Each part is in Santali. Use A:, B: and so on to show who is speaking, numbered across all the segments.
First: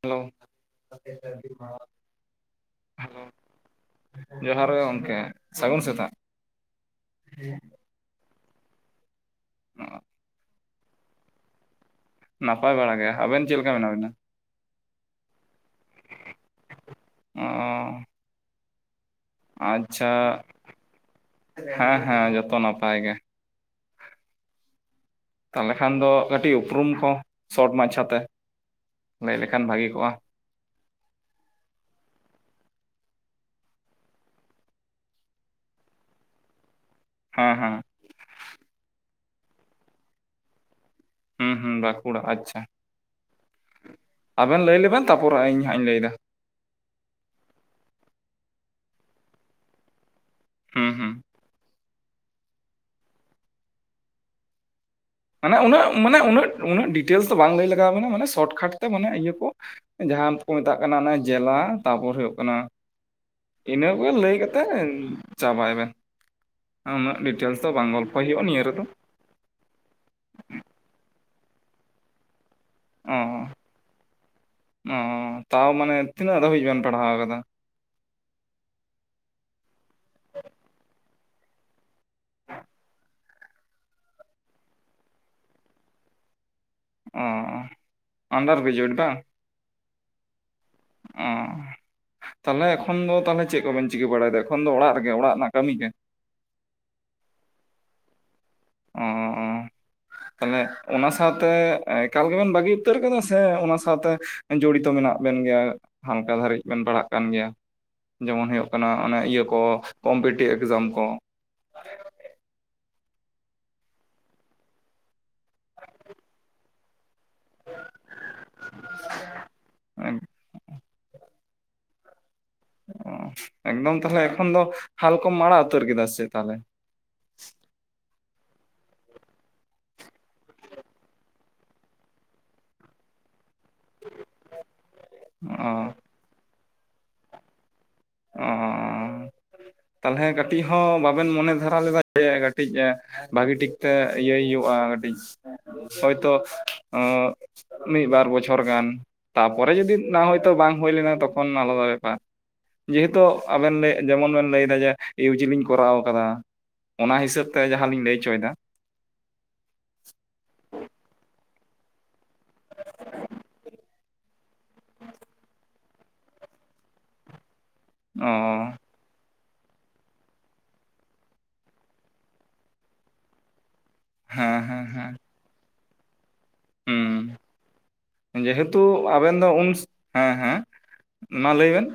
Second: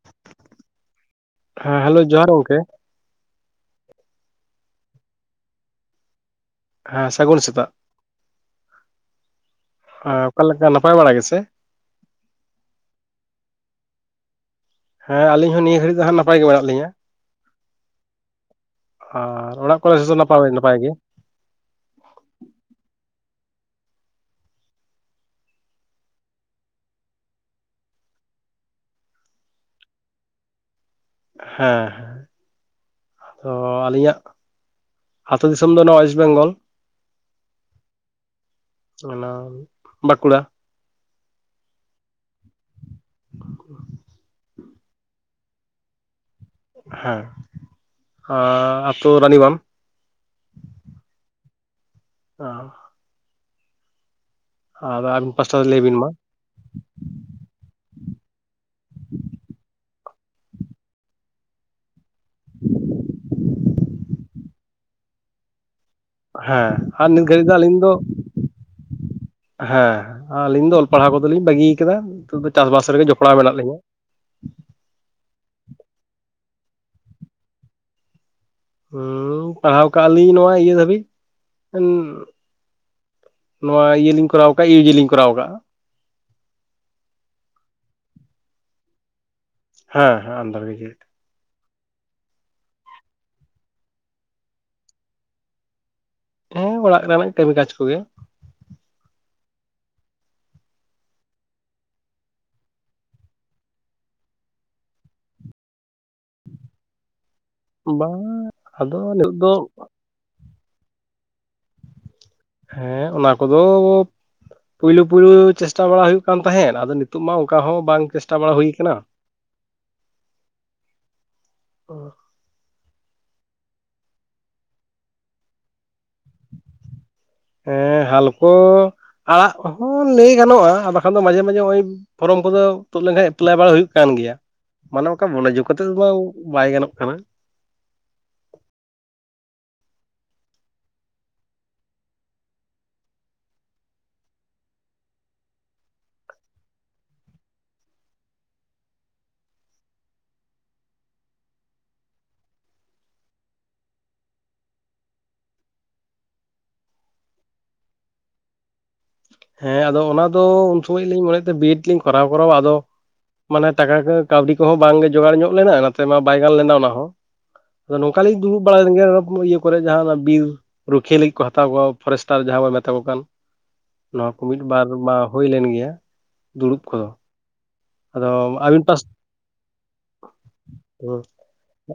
A: ᱦᱮᱞᱳ ᱟ [unintelligible]
B: ᱦᱮᱸ ᱦᱮᱞᱳ ᱡᱚᱦᱟᱨ ᱜᱚᱝᱠᱮ᱾
A: ᱦᱮᱞᱳ, ᱡᱚᱦᱟᱨ ᱜᱮ ᱜᱚᱝᱠᱮ ᱥᱟᱹᱜᱩᱱ ᱥᱮᱛᱟᱜ᱾
B: ᱦᱮᱸ ᱥᱟᱹᱜᱩᱱ ᱥᱮᱛᱟᱜ᱾ ᱚᱠᱟᱞᱮᱠᱟ ᱱᱟᱯᱟᱭ ᱵᱟᱲᱟ ᱜᱮᱥᱮ
A: ᱱᱟᱯᱟᱭ ᱵᱟᱲᱟ ᱜᱮᱭᱟ ᱟᱵᱮᱱ ᱪᱮᱫ ᱞᱮᱠᱟ ᱢᱮᱱᱟᱜ ᱵᱮᱱᱟ
B: ᱦᱮᱸ ᱟᱹᱞᱤᱧ ᱦᱚᱸ ᱱᱤᱭᱟᱹ ᱜᱷᱟᱹᱲᱤᱡ ᱫᱚ ᱦᱟᱸᱜ ᱱᱟᱯᱟᱭ ᱜᱮ ᱢᱮᱱᱟᱜ ᱞᱤᱧᱟᱹ
A: ᱚ
B: ᱟᱨ ᱚᱲᱟᱜ ᱠᱚᱨᱮ
A: ᱟᱪᱪᱷᱟ
B: ᱦᱚᱸ ᱱᱟᱯᱟᱭ ᱱᱟᱯᱟᱭ ᱜᱮ ᱦᱮᱸ
A: ᱦᱮᱸ ᱦᱮᱸ ᱡᱚᱛᱚ ᱱᱟᱯᱟᱭ ᱜᱮ ᱛᱟᱦᱚᱞᱮ ᱠᱷᱟᱱ ᱫᱚ ᱠᱟᱹᱴᱤᱡ ᱩᱯᱨᱩᱢ ᱠᱚ ᱥᱚᱴ ᱢᱟᱪᱷᱟ ᱛᱮ ᱞᱟᱹᱭ ᱞᱮᱠᱷᱟᱱ ᱵᱷᱟᱹᱜᱤ ᱠᱚᱜᱼᱟ
B: ᱦᱮᱸ ᱦᱮᱸ ᱛᱚ ᱟᱹᱞᱤᱧᱟᱜ ᱟᱹᱛᱳ ᱫᱤᱥᱚᱢ ᱫᱚ ᱱᱚᱣᱟ ᱚᱳᱭᱮᱥᱴ ᱵᱮᱝᱜᱚᱞ
A: ᱦᱮᱸ ᱦᱮᱸ
B: ᱚᱱᱟ ᱵᱟᱸᱠᱩᱲᱟ
A: ᱦᱩᱸ ᱦᱩᱸ ᱵᱟᱸᱠᱩᱲᱟ ᱟᱪᱪᱷᱟ ᱟᱵᱮᱱ ᱞᱟᱹᱭ ᱞᱮᱵᱮᱱ ᱛᱟᱯᱚᱨ ᱤᱧ ᱦᱟᱸᱜ ᱤᱧ ᱞᱟᱹᱭ ᱮᱫᱟ
B: ᱦᱮᱸ ᱟᱹᱛᱳ ᱨᱟᱱᱤᱵᱟᱱ
A: ᱦᱩᱸ ᱦᱩᱸ
B: ᱚ [unintelligible]
A: ᱢᱟᱱᱮ ᱩᱱᱟᱹᱜ
B: ᱵᱤᱱ ᱢᱟ
A: ᱢᱟᱱᱮ ᱩᱱᱟᱹᱜ ᱩᱱᱟᱹᱜ ᱰᱤᱴᱮᱞᱥ ᱫᱚ ᱵᱟᱝ ᱞᱟᱹᱭ ᱞᱟᱜᱟᱣᱟᱵᱮᱱᱟ ᱢᱟᱱᱮ ᱥᱚᱨᱴᱠᱟᱴ ᱛᱮ ᱢᱟᱱᱮ ᱤᱭᱟᱹ ᱠᱚ ᱡᱟᱦᱟᱸ ᱠᱚ ᱢᱮᱛᱟᱜ ᱠᱟᱱᱟ ᱡᱮᱞᱟ ᱛᱟᱯᱚᱨᱮ ᱦᱩᱭᱩᱜ ᱤᱱᱟᱹ ᱠᱚᱜᱮ ᱞᱟᱹᱭ ᱠᱟᱛᱮᱫ ᱪᱟᱵᱟᱭ ᱵᱮᱱ
B: ᱦᱮᱸ ᱟᱨ
A: ᱩᱱᱟᱹᱜ
B: ᱱᱤᱛ ᱜᱷᱟᱹᱲᱤᱡ
A: ᱰᱤᱴᱮᱞᱥ ᱫᱚ
B: ᱟᱹᱞᱤᱧ
A: ᱵᱟᱝ ᱜᱚᱞᱯᱚ ᱦᱩᱭᱩᱜᱼᱟ ᱱᱤᱭᱟᱹ ᱨᱮᱫᱚ
B: ᱦᱮᱸ ᱟᱹᱞᱤᱧ ᱫᱚ ᱚᱞ ᱯᱟᱲᱦᱟᱣ ᱠᱚᱫᱚᱞᱤᱧ ᱵᱟᱹᱜᱤᱭᱟ ᱟᱠᱟᱫᱟ ᱱᱤᱛᱚᱜ ᱫᱚ ᱪᱟᱥᱵᱟᱥ ᱨᱮᱜᱮ
A: ᱚ
B: ᱡᱚᱯᱲᱟᱣ ᱢᱮᱱᱟᱜ ᱞᱤᱧᱟ
A: ᱚ ᱛᱟᱣ ᱢᱟᱱᱮ ᱛᱤᱱᱟᱹᱜ ᱫᱷᱟᱹᱵᱤᱡ ᱵᱮᱱ ᱯᱟᱲᱦᱟᱣ ᱟᱠᱟᱫᱟ
B: ᱦᱮᱸ ᱯᱟᱲᱦᱟᱣ ᱠᱟᱜᱼᱟ ᱞᱤᱧ ᱱᱚᱣᱟ ᱤᱭᱟᱹ ᱫᱷᱟᱹᱵᱤᱡ ᱱᱚᱣᱟ ᱤᱭᱟᱹᱞᱤᱧ ᱠᱚᱨᱟᱣ ᱠᱟᱜᱼᱟ ᱤᱭᱩᱡᱤ ᱞᱤᱧ ᱠᱚᱨᱟᱣ ᱠᱟᱜᱼᱟ
A: ᱚ ᱟᱱᱰᱟᱨ ᱜᱨᱮᱡᱩᱩᱭᱮᱴ ᱵᱟᱝ
B: ᱦᱮᱸ ᱦᱮᱸ ᱟᱱᱰᱟᱨ ᱜᱮᱡᱩᱭᱮᱴ
A: ᱚ ᱛᱟᱦᱚᱞᱮ ᱮᱠᱷᱚᱱ ᱫᱚ ᱛᱟᱦᱚᱞᱮ ᱪᱮᱫ ᱠᱚᱵᱮᱱ ᱪᱤᱠᱟᱹ ᱵᱟᱲᱟᱭᱫᱟ? ᱮᱠᱷᱚᱱ ᱫᱚ ᱚᱲᱟᱜ ᱨᱮᱜᱮ ᱚᱲᱟᱜ ᱨᱮᱱᱟᱜ ᱠᱟᱹᱢᱤ ᱜᱮ?
B: ᱦᱮᱸ ᱚᱲᱟᱜ ᱨᱮᱱᱟᱜ ᱠᱟᱹᱢᱤ ᱠᱟᱡ ᱠᱚᱜᱮ᱾
A: ᱚᱸᱻᱚᱸᱻ᱾ ᱛᱟᱞᱦᱮ ᱚᱱᱟ ᱥᱟᱶᱛᱮ ᱮᱠᱟᱞ ᱜᱮᱵᱮᱱ ᱵᱟᱹᱜᱤ ᱩᱛᱟᱹᱨ ᱠᱟᱫᱟ ᱥᱮ ᱚᱱᱟ ᱥᱟᱶᱛᱮ? ᱡᱚᱲᱤᱛᱚ ᱢᱮᱱᱟᱜ ᱵᱮᱱ ᱜᱮᱭᱟ ᱦᱟᱞᱠᱟ ᱫᱷᱟᱹᱨᱤᱡ ᱵᱮᱱ ᱯᱟᱲᱦᱟᱜ ᱠᱟᱱ ᱜᱮᱭᱟ?
B: ᱵᱟᱝ
A: ᱡᱮᱢᱚᱱ ᱦᱳᱭᱳᱜ ᱠᱟᱱᱟ
B: ᱟᱫᱚ
A: ᱚᱱᱮ
B: ᱱᱤᱛᱚᱜ
A: ᱤᱭᱟᱹ
B: ᱫᱚ
A: ᱠᱚ, ᱠᱚᱢᱯᱤᱴᱤ ᱮᱠᱡᱟᱢ ᱠᱚ?
B: ᱦᱮᱸ ᱚᱱᱟ ᱠᱚᱫᱚ ᱯᱳᱭᱞᱳ ᱯᱩᱭᱞᱩ ᱪᱮᱥᱴᱟ ᱵᱟᱲᱟ ᱦᱩᱭᱩᱜ ᱠᱟᱱ ᱛᱟᱦᱮᱸᱫ ᱟᱫᱚ᱾ ᱱᱤᱛᱳᱜ ᱢᱟ ᱚᱱᱠᱟ ᱦᱚᱸ ᱵᱟᱝ ᱪᱮᱥᱴᱟ ᱵᱟᱲᱟ ᱦᱩᱭ ᱠᱟᱱᱟ᱾ ᱚᱸᱻ᱾
A: ᱚ ᱮᱠᱫᱚᱢ ᱛᱟᱦᱚᱞᱮ ᱮᱠᱷᱚᱱ ᱫᱚ ᱦᱟᱞᱠᱢ ᱟᱲᱟᱜ ᱩᱛᱟᱹᱨ ᱠᱮᱫᱟ ᱥᱮ ᱛᱟᱦᱚᱞᱮ?
B: ᱦᱮᱸ ᱦᱟᱞᱠᱚ ᱟᱲᱟᱜ ᱦᱚᱸ ᱞᱟᱹᱭ ᱜᱟᱱᱚᱜ-ᱟ᱾ ᱵᱟᱠᱷᱟᱱ ᱫᱚ ᱢᱟᱡᱷᱮ ᱢᱟᱡᱷᱮ ᱦᱚᱜᱼᱚᱭ᱾ ᱯᱷᱚᱨᱚᱢ ᱠᱚᱫᱚ ᱛᱩᱫ ᱞᱮᱱᱠᱷᱟᱡ ᱮᱯᱞᱟᱭ ᱵᱟᱲᱟ ᱦᱩᱭᱩᱜ ᱠᱟᱱ ᱜᱮᱭᱟ᱾ ᱢᱟᱱᱮ ᱚᱱᱠᱟ ᱢᱚᱱᱮᱡᱳᱜ ᱠᱟᱛᱮᱜ
A: ᱚ
B: ᱫᱚ ᱵᱟᱭ ᱜᱟᱱᱚᱜ ᱠᱟᱱᱟ᱾
A: ᱚᱸᱻᱚᱻ᱾ ᱛᱟᱞᱦᱮ ᱠᱟᱹᱴᱤᱡ ᱦᱚᱸ ᱵᱟᱵᱮᱱ ᱢᱚᱱᱮ ᱫᱷᱟᱨᱟ ᱞᱮᱫᱟ ᱡᱮ, ᱠᱟᱹᱴᱤᱡ ᱵᱷᱟᱹᱜᱤ ᱴᱷᱤᱠ ᱛᱮ ᱤᱭᱟᱹᱭ ᱦᱩᱭᱩᱜ-ᱟ? ᱠᱟᱹᱴᱤᱡ ᱦᱚᱭᱛᱚ ᱟᱸᱻ᱾ ᱢᱤᱫ ᱵᱟᱨ ᱵᱚᱪᱷᱚᱨ ᱜᱟᱱ, ᱛᱟᱯᱚᱨᱮ ᱡᱚᱫᱤ ᱚᱱᱟ ᱦᱚᱭᱛᱳ ᱵᱟᱝ ᱦᱩᱭᱞᱮᱱᱟ ᱛᱚᱠᱷᱚᱱ ᱟᱞᱟᱫᱟ ᱵᱮᱯᱟᱨ? ᱡᱮᱦᱮᱛᱩ ᱟᱵᱮᱱ ᱡᱮᱢᱚᱱ ᱵᱮᱱ ᱞᱟᱹᱭ ᱫᱟ ᱡᱮ ᱤᱭᱩ ᱡᱤ ᱞᱤᱧ ᱠᱚᱨᱟᱣ ᱠᱟᱫᱟ ᱾ ᱚᱱᱟ ᱦᱤᱥᱟᱹᱵ ᱛᱮ ᱡᱟᱸᱦᱟᱸ ᱞᱤᱧ ᱞᱟᱹᱭ ᱚᱪᱚᱭᱫᱟ᱾
B: ᱦᱮᱸ ᱟᱫᱚ ᱚᱱᱟᱫᱚ ᱩᱱ ᱥᱚᱢᱚᱭ ᱞᱤᱧ ᱢᱚᱱᱮ ᱛᱟᱸᱦᱮ ᱵᱤ ᱮᱰ ᱞᱤᱧ ᱠᱚᱨᱟᱣ ᱠᱚᱨᱟᱣᱼᱟ ᱟᱫᱚ ᱢᱟᱱᱮ ᱴᱟᱠᱟ ᱠᱚ ᱠᱟᱹᱣᱰᱤ ᱠᱚᱦᱚᱸ ᱵᱟᱝᱜᱮ ᱡᱚᱜᱟᱲ ᱧᱚᱜ ᱞᱮᱱᱟ᱾ ᱚᱱᱟ ᱛᱮᱢᱟ ᱵᱟᱭ ᱜᱟᱱ ᱞᱮᱱᱟ ᱚᱱᱟ ᱦᱚᱸ ᱟᱫᱚ
A: ᱚ
B: ᱱᱚᱝᱠᱟᱞᱤᱧ ᱫᱩᱲᱩᱵ ᱵᱟᱲᱟᱭᱮᱱ ᱜᱮ ᱠᱚᱨᱮ ᱡᱟᱦᱟᱸ ᱵᱤᱨ ᱨᱩᱠᱷᱤᱭᱟᱹ ᱞᱟᱹᱜᱤᱫ ᱠᱚ ᱦᱟᱛᱟᱣ ᱠᱚᱣᱟ, ᱯᱷᱚᱨᱮᱥᱴᱟᱨ ᱡᱟᱦᱟᱸ ᱵᱚᱱ ᱢᱮᱛᱟ ᱠᱚ ᱠᱟᱱ᱾ ᱱᱚᱣᱟ ᱠᱚ
A: ᱦᱮᱸ
B: ᱢᱤᱫ
A: ᱦᱮᱸ
B: ᱵᱟᱨ
A: ᱦᱮᱸ
B: ᱢᱟ ᱦᱩᱭᱞᱮᱱ ᱜᱮᱭᱟ ᱫᱩᱲᱩᱵ ᱠᱚᱫᱚ᱾ ᱟᱫᱚ
A: ᱡᱮᱦᱮᱛᱩ
B: ᱟᱹᱵᱤᱱ ᱯᱟᱥ
A: ᱟᱵᱮᱱ ᱫᱚ ᱩᱱ ᱦᱮᱸ ᱦᱮᱸ ᱢᱟ ᱞᱟᱹᱭ ᱵᱮᱱ?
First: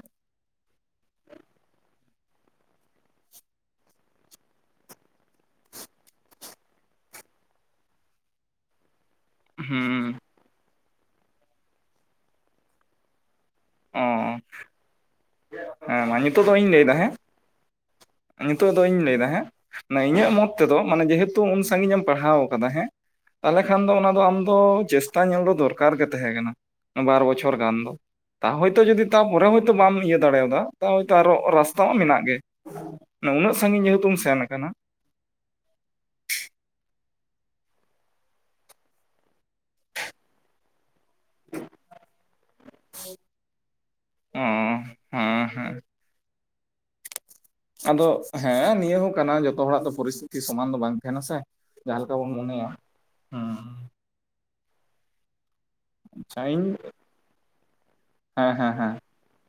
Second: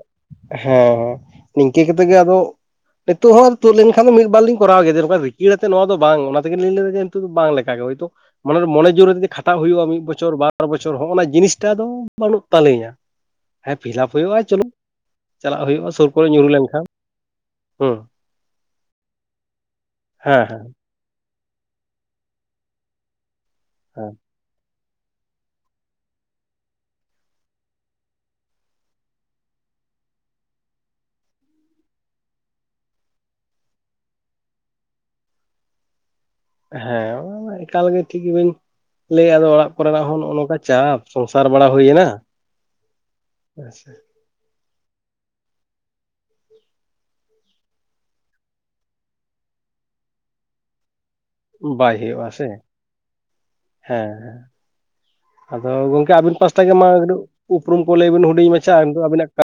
B: ᱦᱮᱸᱻ ᱦᱮᱸᱻ ᱱᱤᱝᱠᱟᱹ ᱠᱟᱛᱮᱜ ᱜᱮ ᱟᱫᱚ᱾ ᱱᱤᱛᱚᱜ ᱦᱚᱸ ᱛᱩᱫ ᱞᱮᱱᱠᱷᱟᱱ ᱫᱚ ᱢᱤᱫ ᱵᱟᱨ ᱞᱤᱧ ᱠᱚᱨᱟᱣ ᱜᱮᱭᱟ᱾ ᱱᱚᱝᱠᱟ ᱨᱤᱠᱤᱲ ᱟᱛᱮᱜ ᱱᱚᱣᱟ ᱫᱚ ᱵᱟᱝ ᱚᱱᱟ ᱛᱮᱜᱮ ᱞᱟᱹᱭᱫᱟ ᱡᱮ ᱱᱤᱛᱚᱜ ᱫᱚ ᱵᱟᱝ ᱞᱮ ᱞᱮᱠᱟᱜᱮ ᱦᱳᱭᱛᱳ ᱢᱟᱱᱮ ᱢᱚᱱ ᱡᱳᱨᱮ ᱡᱤ ᱠᱷᱟ ᱠᱷᱴᱟᱜ ᱦᱩᱭᱩᱜ-ᱟ ᱢᱤᱫ
A: ᱦᱩᱸ
B: ᱵᱚᱪᱷᱚᱨ ᱵᱟᱨ ᱵᱚᱪᱷᱚᱨ, ᱦᱚᱜ-ᱚᱱᱟ ᱡᱤᱱᱤᱥᱴᱟ ᱫᱚ ᱵᱟᱹᱱᱩᱜ ᱛᱟᱹᱟᱞᱤᱧᱟ᱾ ᱦᱮᱸ
A: ᱚ
B: ᱯᱷᱤᱞᱟᱯ ᱦᱩᱭᱩᱜ-ᱟ ᱪᱚᱞᱚ, ᱪᱟᱞᱟᱜ ᱦᱳᱭᱳᱜ-ᱟ
A: ᱦᱮᱸ
B: ᱥᱩᱨ
A: ᱢᱟ
B: ᱠᱚᱨᱮ
A: ᱱᱤᱛᱚᱜ
B: ᱧᱩᱨᱩ
A: ᱫᱚ ᱤᱧ
B: ᱞᱮᱱᱠᱷᱟᱱ
A: ᱞᱟᱹᱭᱫᱟ ᱦᱮᱸ
B: ᱦᱩᱸ
A: ᱱᱤᱛᱚᱜ ᱫᱚᱧ ᱞᱟᱹᱭ ᱫᱟ ᱦᱮᱸ ᱤᱧᱟᱹᱜ
B: ᱦᱮᱸ
A: ᱢᱚᱛ
B: ᱦᱮᱸ
A: ᱛᱮᱫᱚ ᱢᱟᱱᱮ ᱡᱮᱦᱮᱛᱩ ᱩᱱ ᱥᱟᱹᱜᱤᱧ ᱮᱢ ᱯᱟᱲᱦᱟᱣ ᱠᱟᱫᱟ ᱦᱮᱸ ᱛᱟᱦᱚᱞᱮ ᱠᱷᱟᱱ ᱫᱚ ᱚᱱᱟ ᱫᱚ
B: ᱦᱮᱸ
A: ᱟᱢᱫᱚ ᱪᱮᱥᱴᱟ ᱧᱮᱞ ᱫᱚ ᱫᱚᱨᱠᱟᱨ ᱜᱮ ᱛᱟᱦᱮᱸ ᱠᱟᱱᱟ ᱵᱟᱨ ᱵᱚᱪᱷᱚᱨ ᱜᱟᱱ ᱫᱚ᱾ ᱛᱟ ᱦᱚᱭᱛᱳ ᱡᱚᱫᱤ ᱛᱟᱨᱯᱚᱨᱮ ᱦᱚᱭᱛᱚ ᱵᱟᱢ ᱤᱭᱟᱹ ᱫᱟᱲᱮᱭᱟᱫᱟ ᱛᱟ ᱦᱚᱭᱛᱚ ᱟᱨᱚ ᱨᱟᱥᱛᱟ ᱦᱚᱸ ᱢᱮᱱᱟᱜ ᱜᱮ᱾ ᱩᱱᱟᱹᱜ ᱥᱟᱺᱜᱤᱧ ᱡᱮᱦᱮᱛᱩᱢ ᱥᱮᱱ ᱠᱟᱱᱟ᱾
B: ᱦᱮᱸ ᱮᱠᱟᱞᱜᱮ ᱴᱷᱤᱠ ᱜᱮ ᱵᱤᱱ ᱞᱟᱹᱭᱟ, ᱟᱫᱚ ᱚᱲᱟᱜ ᱠᱚᱨᱮᱱᱟᱜ ᱦᱚᱸ ᱱᱚᱜ-ᱚ ᱱᱚᱝᱠᱟ ᱪᱟᱯ᱾ ᱥᱚᱝᱥᱟᱨ ᱵᱟᱲᱟ ᱦᱩᱭᱮᱱᱟ᱾
A: ᱚᱸᱻ ᱦᱮᱸᱻ ᱦᱮᱸᱻ᱾ ᱟᱫᱚ ᱦᱮᱸ ᱱᱤᱭᱟᱹ ᱦᱚᱸ ᱠᱟᱱᱟ ᱡᱚᱛᱚ ᱦᱚᱲᱟᱜ ᱫᱚ ᱯᱚᱨᱤᱥᱛᱷᱤᱛᱤ ᱥᱚᱢᱟᱱ ᱫᱚ ᱵᱟᱝ ᱛᱟᱦᱮᱸᱱᱟ ᱥᱮ᱾
B: ᱵᱟᱭ
A: ᱡᱟᱦᱟᱸ ᱞᱮᱠᱟ
B: ᱦᱩᱭᱩᱜᱼᱟ,
A: ᱵᱚᱱ
B: ᱥᱮ ᱦᱮᱸᱻ
A: ᱢᱚᱱᱮᱭᱟ ᱦᱮᱸ
B: ᱦᱮᱸᱻ᱾ ᱟᱫᱚ ᱜᱚᱝᱠᱮ ᱟᱹᱵᱤᱱ
A: ᱟᱪᱪᱷᱟ
B: ᱯᱟᱥᱴᱟ
A: ᱤᱧ
B: ᱜᱮᱢᱟ, ᱩᱯᱨᱩᱢ ᱠᱚ ᱞᱟᱹᱭ ᱵᱤᱱ ᱦᱩᱰᱤᱧ
A: ᱦᱮᱸ ᱦᱮᱸ
B: ᱢᱟᱪᱷᱟ
A: ᱦᱮᱸ
B: ᱟᱵᱤᱱᱟᱜ ᱠᱟ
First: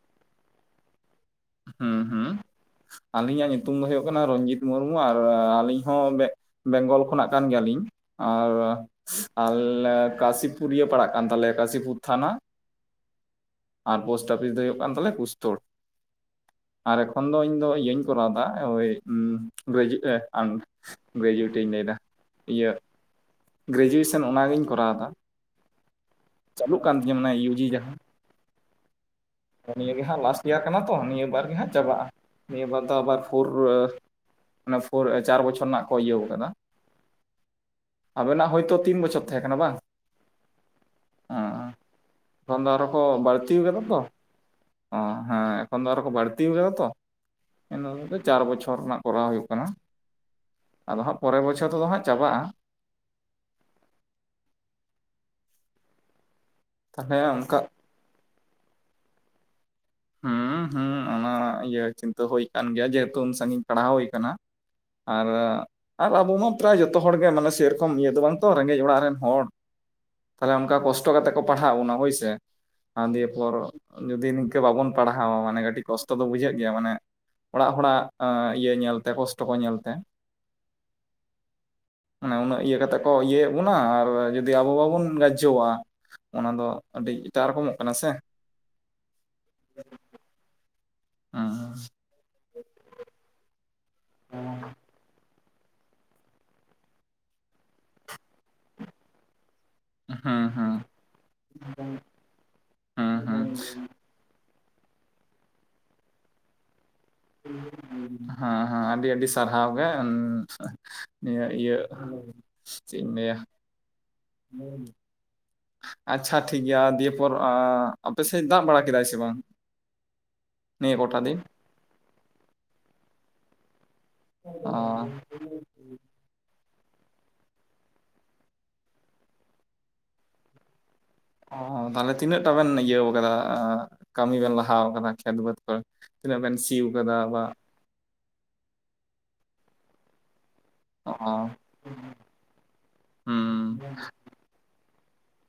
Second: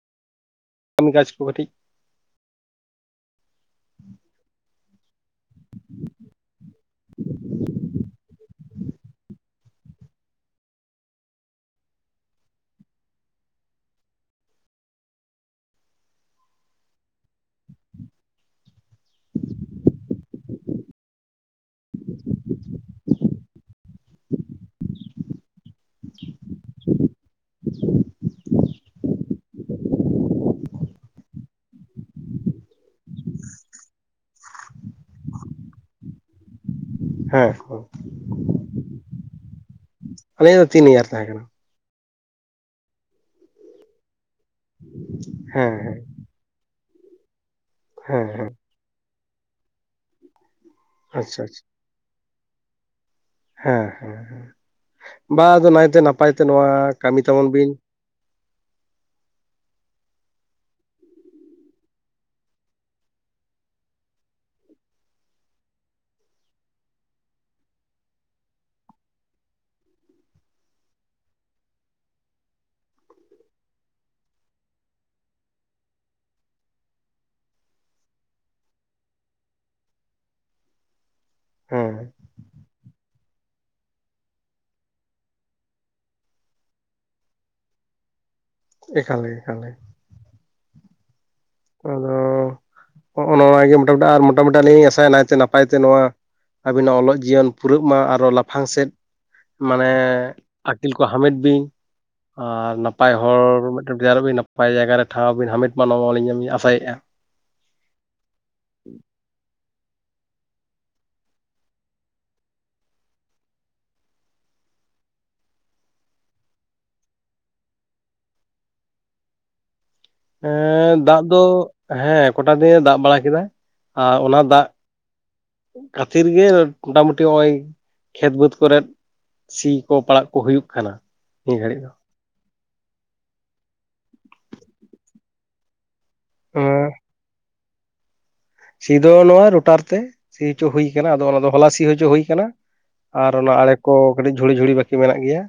B: ᱠᱟᱹᱢᱤ ᱠᱟᱡᱽ ᱠᱚ ᱠᱟᱹᱴᱤᱡ
A: ᱦᱩᱸᱻ ᱦᱩᱸᱻ ᱟᱹᱞᱤᱧᱟᱜ ᱧᱩᱛᱩᱢ ᱫᱚ ᱦᱳᱭᱳᱜ ᱠᱟᱱᱟ ᱨᱚᱱᱡᱤᱛ ᱢᱩᱨᱢᱩ᱾ ᱟᱨ ᱟᱹᱞᱤᱧ ᱦᱚᱸ ᱵᱮᱝᱜᱚᱞ ᱠᱷᱚᱱᱟᱜ ᱠᱟᱱ ᱜᱮᱭᱟᱞᱤᱧ᱾ ᱟᱨ ᱟᱞᱮ ᱠᱟᱥᱤᱯᱩᱨ ᱤᱭᱟᱹ ᱯᱟᱲᱟᱜ ᱠᱟᱱ ᱛᱟᱞᱮᱭᱟ ᱠᱟᱥᱤᱯᱩᱨ ᱛᱷᱟᱱᱟ᱾ ᱟᱨ ᱯᱳᱥᱴ ᱚᱯᱷᱤᱥ ᱫᱚ ᱦᱩᱭᱩᱜ ᱠᱟᱱ ᱛᱟᱞᱮᱭᱟ ᱯᱩᱥᱛᱳᱲ ᱟᱨ ᱮᱠᱷᱚᱱ ᱫᱚ ᱤᱧ ᱤᱭᱟᱹᱧ ᱠᱚᱨᱟᱣᱫᱟ ᱳᱭ ᱜᱮᱡᱩᱮᱴ ᱟᱱ ᱜᱨᱮᱡᱩᱭᱮᱴ ᱤᱧ ᱞᱟᱭ ᱫᱟ ᱤᱭᱟᱹ ᱜᱨᱮᱡᱩᱭᱮᱥᱮᱱ ᱚᱱᱟᱜᱤᱧ ᱠᱚᱨᱟᱣᱫᱟ ᱪᱟᱹᱞᱩᱜ ᱠᱟᱱ ᱛᱤᱧᱟᱹ ᱚᱱᱟ ᱤᱭᱩᱡᱤ ᱡᱟᱦᱟᱸ ᱱᱤᱭᱟᱹ ᱜᱮ ᱦᱟᱸᱜ ᱞᱟᱥᱴ ᱤᱭᱟᱨ ᱠᱟᱱᱟ ᱛᱚ ᱱᱤᱭᱟᱹ ᱵᱟᱨ ᱜᱮ ᱦᱟᱸᱜ ᱪᱟᱵᱟᱜᱼᱟ᱾ ᱱᱤᱭᱟᱹ ᱵᱟᱨ ᱫᱚ ᱟᱵᱟᱨ ᱯᱷᱳᱨ ᱚᱱᱟ ᱯᱷᱳᱨ ᱪᱟᱨ ᱵᱚᱪᱷᱚᱨ ᱨᱮᱱᱟᱜ ᱠᱚ ᱤᱭᱟᱹᱣ ᱠᱟᱫᱟ᱾
B: ᱦᱮᱸ
A: ᱟᱵᱮᱱᱟᱜ ᱦᱳᱭᱛᱚ ᱛᱤᱱ ᱵᱚᱪᱷᱚᱨ ᱛᱮᱦᱮᱸ ᱠᱟᱱᱟ ᱵᱟᱝ?
B: ᱟᱞᱤᱧ ᱫᱚ ᱛᱤᱱ ᱤᱭᱟᱨ ᱛᱟᱦᱮ ᱠᱟᱱᱟ
A: ᱦᱮᱸ ᱮᱠᱷᱚᱱ ᱫᱚ ᱟᱨᱚ ᱠᱚ ᱵᱟᱹᱲᱛᱤ ᱟᱠᱟᱫᱟ ᱛᱚ ᱦᱮᱸ ᱮᱠᱷᱚᱱ ᱫᱚ ᱟᱨᱚᱠᱚ ᱵᱟᱹᱲᱛᱤ ᱟᱠᱟᱫᱟ ᱛᱚ ᱤᱱᱟ ᱫᱚ
B: ᱦᱮᱸ
A: ᱪᱟᱨ
B: ᱦᱮᱸ
A: ᱵᱚᱪᱷᱚᱨ ᱨᱮᱱᱟᱜ ᱠᱚᱨᱟᱣ ᱦᱩᱭᱩᱜ ᱠᱟᱱᱟ ᱟᱫᱚ ᱦᱟᱸᱜ ᱯᱚᱨᱮᱨᱮ
B: ᱟᱪᱪᱷᱟ ᱟᱪᱪᱷᱟ
A: ᱵᱚᱪᱷᱚᱨ ᱛᱮᱫᱚ ᱦᱟᱸᱜ ᱪᱟᱵᱟᱜ-ᱟ
B: ᱦᱮᱸ ᱦᱮ ᱦᱮᱸ ᱵᱟ ᱟᱫᱚ ᱱᱟᱭᱛᱮ ᱱᱟᱯᱟᱭ ᱛᱮ ᱱᱚᱣᱟ
A: ᱛᱟᱦᱚᱞᱮ
B: ᱠᱟᱹᱢᱤ ᱛᱟᱵᱚᱱ
A: ᱚᱱᱠᱟ
B: ᱵᱤᱱ
A: ᱦᱩᱸ ᱦᱩᱸ ᱚᱱᱟ ᱤᱭᱟᱹ ᱪᱤᱱᱛᱟᱹ ᱦᱩᱭ ᱟᱠᱟᱱ ᱜᱮᱭᱟ ᱡᱮᱦᱮᱛᱩ ᱩᱱ ᱥᱟᱺᱜᱤᱧ ᱯᱟᱲᱦᱟᱣ ᱦᱩᱭ ᱟᱠᱟᱱᱟ ᱟᱨ ᱟᱨ ᱟᱵᱚ ᱢᱟ ᱯᱨᱟᱭ ᱡᱚᱛᱚ ᱦᱚᱲᱜᱮ ᱢᱟᱱᱮ ᱥᱮᱨᱚᱠᱚᱢ ᱤᱭᱟᱹ ᱫᱚ ᱵᱟᱝ ᱛᱚ ᱨᱮᱸᱜᱮᱡ ᱚᱲᱟᱜ ᱨᱮᱱ ᱦᱚᱲ ᱛᱟᱦᱚᱞᱮ ᱚᱱᱠᱟ ᱠᱚᱥᱴᱚ ᱠᱟᱛᱮᱜ ᱠᱚ ᱯᱟᱲᱦᱟᱜ ᱵᱚᱱᱟ ᱦᱳᱭᱥᱮ ᱟᱨ ᱫᱤᱭᱮ ᱯᱚᱨ ᱡᱩᱫᱤ ᱱᱤᱝ ᱮ ᱵᱟᱵᱚᱱ ᱯᱟᱲᱦᱟᱣᱟ ᱢᱟᱱᱮ ᱠᱟᱹᱴᱤᱡ ᱠᱚᱴᱚ ᱫᱚ ᱵᱩᱡᱷᱟᱹᱜ ᱜᱮᱭᱟ ᱢᱟᱱᱮ ᱚᱲᱟᱜ ᱦᱚᱲᱟᱜ ᱤᱭᱟᱹ ᱧᱮᱞ ᱛᱮ ᱠᱚᱥᱴᱚ ᱠᱚ ᱧᱮᱞ ᱛᱮ
B: ᱦᱮᱸ
A: ᱢᱟᱱᱮ ᱩᱱᱟᱹᱜ ᱤᱭᱟᱹ ᱠᱟᱛᱮ ᱠᱚ ᱤᱭᱟᱹᱭᱮᱜ ᱵᱚᱱᱟ ᱟᱨ ᱡᱩᱫᱤ ᱟᱵᱚ ᱵᱟᱵᱚᱱ ᱜᱟᱡᱡᱚᱼᱟ ᱚᱱᱟ ᱫᱚ ᱟᱹᱰᱤ ᱮᱴᱟᱜ ᱨᱚᱠᱚᱢᱚᱜ ᱠᱟᱱᱟ ᱥᱮ ᱾
B: ᱮᱠᱟᱞᱮ ᱜᱮ ᱮᱠᱟᱞᱮ ᱜᱮ
A: ᱦᱩᱸ
B: ᱱᱚᱜᱼᱱᱚᱣᱟ ᱜᱮ ᱢᱚᱴᱟᱢᱩᱴᱤ ᱟᱨ ᱢᱚᱴᱟᱢᱩᱴᱤ ᱟᱹᱞᱤᱧ ᱟᱥᱟᱭ ᱱᱟᱭᱛᱮ ᱱᱟᱯᱟᱭᱛᱮ ᱱᱚᱣᱟ ᱾ ᱟᱵᱤᱱᱟᱜ ᱚᱞᱚᱜ ᱡᱤᱭᱚᱱ ᱯᱩᱨᱟᱹᱜ ᱢᱟ ᱟᱨᱚ ᱞᱟᱯᱷᱟᱝ ᱥᱮᱫ ᱢᱟᱱᱮ
A: ᱦᱩᱸ ᱦᱩᱸ
B: ᱟᱹᱠᱤᱞ ᱠᱚ ᱦᱟᱢᱮᱴ ᱵᱤᱱ ᱟᱨ ᱱᱟᱯᱟᱭ
A: ᱦᱩᱸ
B: ᱦᱚᱲ
A: ᱦᱩᱸ
B: ᱢᱤᱫᱴᱮᱱ ᱛᱮᱭᱟᱨᱵᱤᱱ ᱱᱟᱯᱟᱭ ᱡᱟᱭᱜᱟ ᱨᱮ ᱴᱷᱟᱶ ᱵᱤᱱ ᱦᱟᱢᱮᱴ ᱢᱟ ᱱᱚᱣᱟ ᱟᱞᱤᱧ ᱞᱤᱧ ᱟᱥᱟᱭᱮᱜᱼᱟ ᱾
A: [inaudible] ᱦᱮᱸ ᱦᱮᱸ ᱟᱹᱰᱤ ᱟᱹᱰᱤ ᱥᱟᱨᱦᱟᱣ ᱜᱮ ᱱᱤᱭᱟᱹ ᱤᱭᱟᱹ ᱪᱮᱜ ᱤᱧ ᱞᱟᱹᱭᱟ [inaudible] ᱟᱪᱪᱷᱟ ᱴᱷᱤᱠᱜᱮᱭᱟ ᱫᱤᱭᱮ ᱯᱚᱨ ᱟᱯᱮᱥᱮᱫ ᱫᱟᱜ ᱵᱟᱲᱟ ᱠᱮᱫᱟᱭ ᱥᱮ ᱵᱟᱝ ᱱᱤᱭᱟᱹ ᱜᱚᱴᱟ
B: ᱫᱟᱜ
A: ᱫᱤᱱ
B: ᱫᱚ ᱦᱮᱸ ᱠᱚᱴᱟ ᱫᱤᱱᱮ ᱫᱟᱜ ᱵᱟᱲᱟ ᱠᱮᱫᱟ ᱾ ᱟᱨ ᱚᱱᱟ ᱫᱟᱜ
A: ᱚ
B: ᱠᱷᱟᱹᱛᱤᱨ ᱜᱮ ᱢᱚᱴᱟᱢᱩᱴᱤ ᱱᱚᱜ-ᱚᱭ ᱠᱷᱮᱛ ᱵᱟᱹᱫᱽ ᱠᱚᱨᱮᱫ ᱥᱤ ᱠᱚ ᱯᱟᱲᱟᱜ ᱠᱚ ᱦᱩᱭᱩᱜ ᱠᱟᱱᱟ
A: ᱚ
B: ᱱᱤᱭᱟᱹ ᱜᱷᱟᱹᱲᱤᱡ ᱫᱚ
A: ᱛᱟᱦᱞᱮ ᱛᱤᱱᱟᱹᱜ ᱴᱟ ᱵᱮᱱ ᱤᱭᱟᱹ ᱠᱟᱫᱟ ᱠᱟᱹᱢᱤ ᱵᱮᱱ ᱞᱟᱦᱟᱣ ᱠᱟᱫᱟ ᱠᱷᱮᱛ ᱵᱟᱹᱫᱽ ᱠᱚᱨᱮ ᱛᱤᱱᱟᱹᱜ ᱵᱮᱱ
B: ᱮᱸ
A: ᱥᱤᱭᱩᱠᱟᱫᱟ ᱵᱟ
B: ᱥᱤ ᱫᱚ ᱱᱚᱣᱟ ᱨᱳᱴᱟᱨ ᱛᱮ ᱥᱤ ᱦᱚᱪᱚ ᱦᱩᱭ ᱠᱟᱱᱟ
A: ᱚ
B: ᱟᱫᱚ ᱚᱱᱟ ᱫᱚ ᱦᱚᱞᱟ ᱥᱤ ᱦᱚᱪᱚ ᱦᱩᱭ ᱠᱟᱱᱟ ᱟᱨ ᱚᱱᱟ ᱟᱲᱮ
A: ᱦᱩᱸ
B: ᱠᱚ ᱠᱟᱹᱴᱤᱡ ᱾ ᱡᱷᱩᱲᱤ ᱡᱷᱩᱲᱤ ᱵᱟᱹᱠᱤ ᱢᱮᱱᱟᱜ ᱜᱮᱭᱟ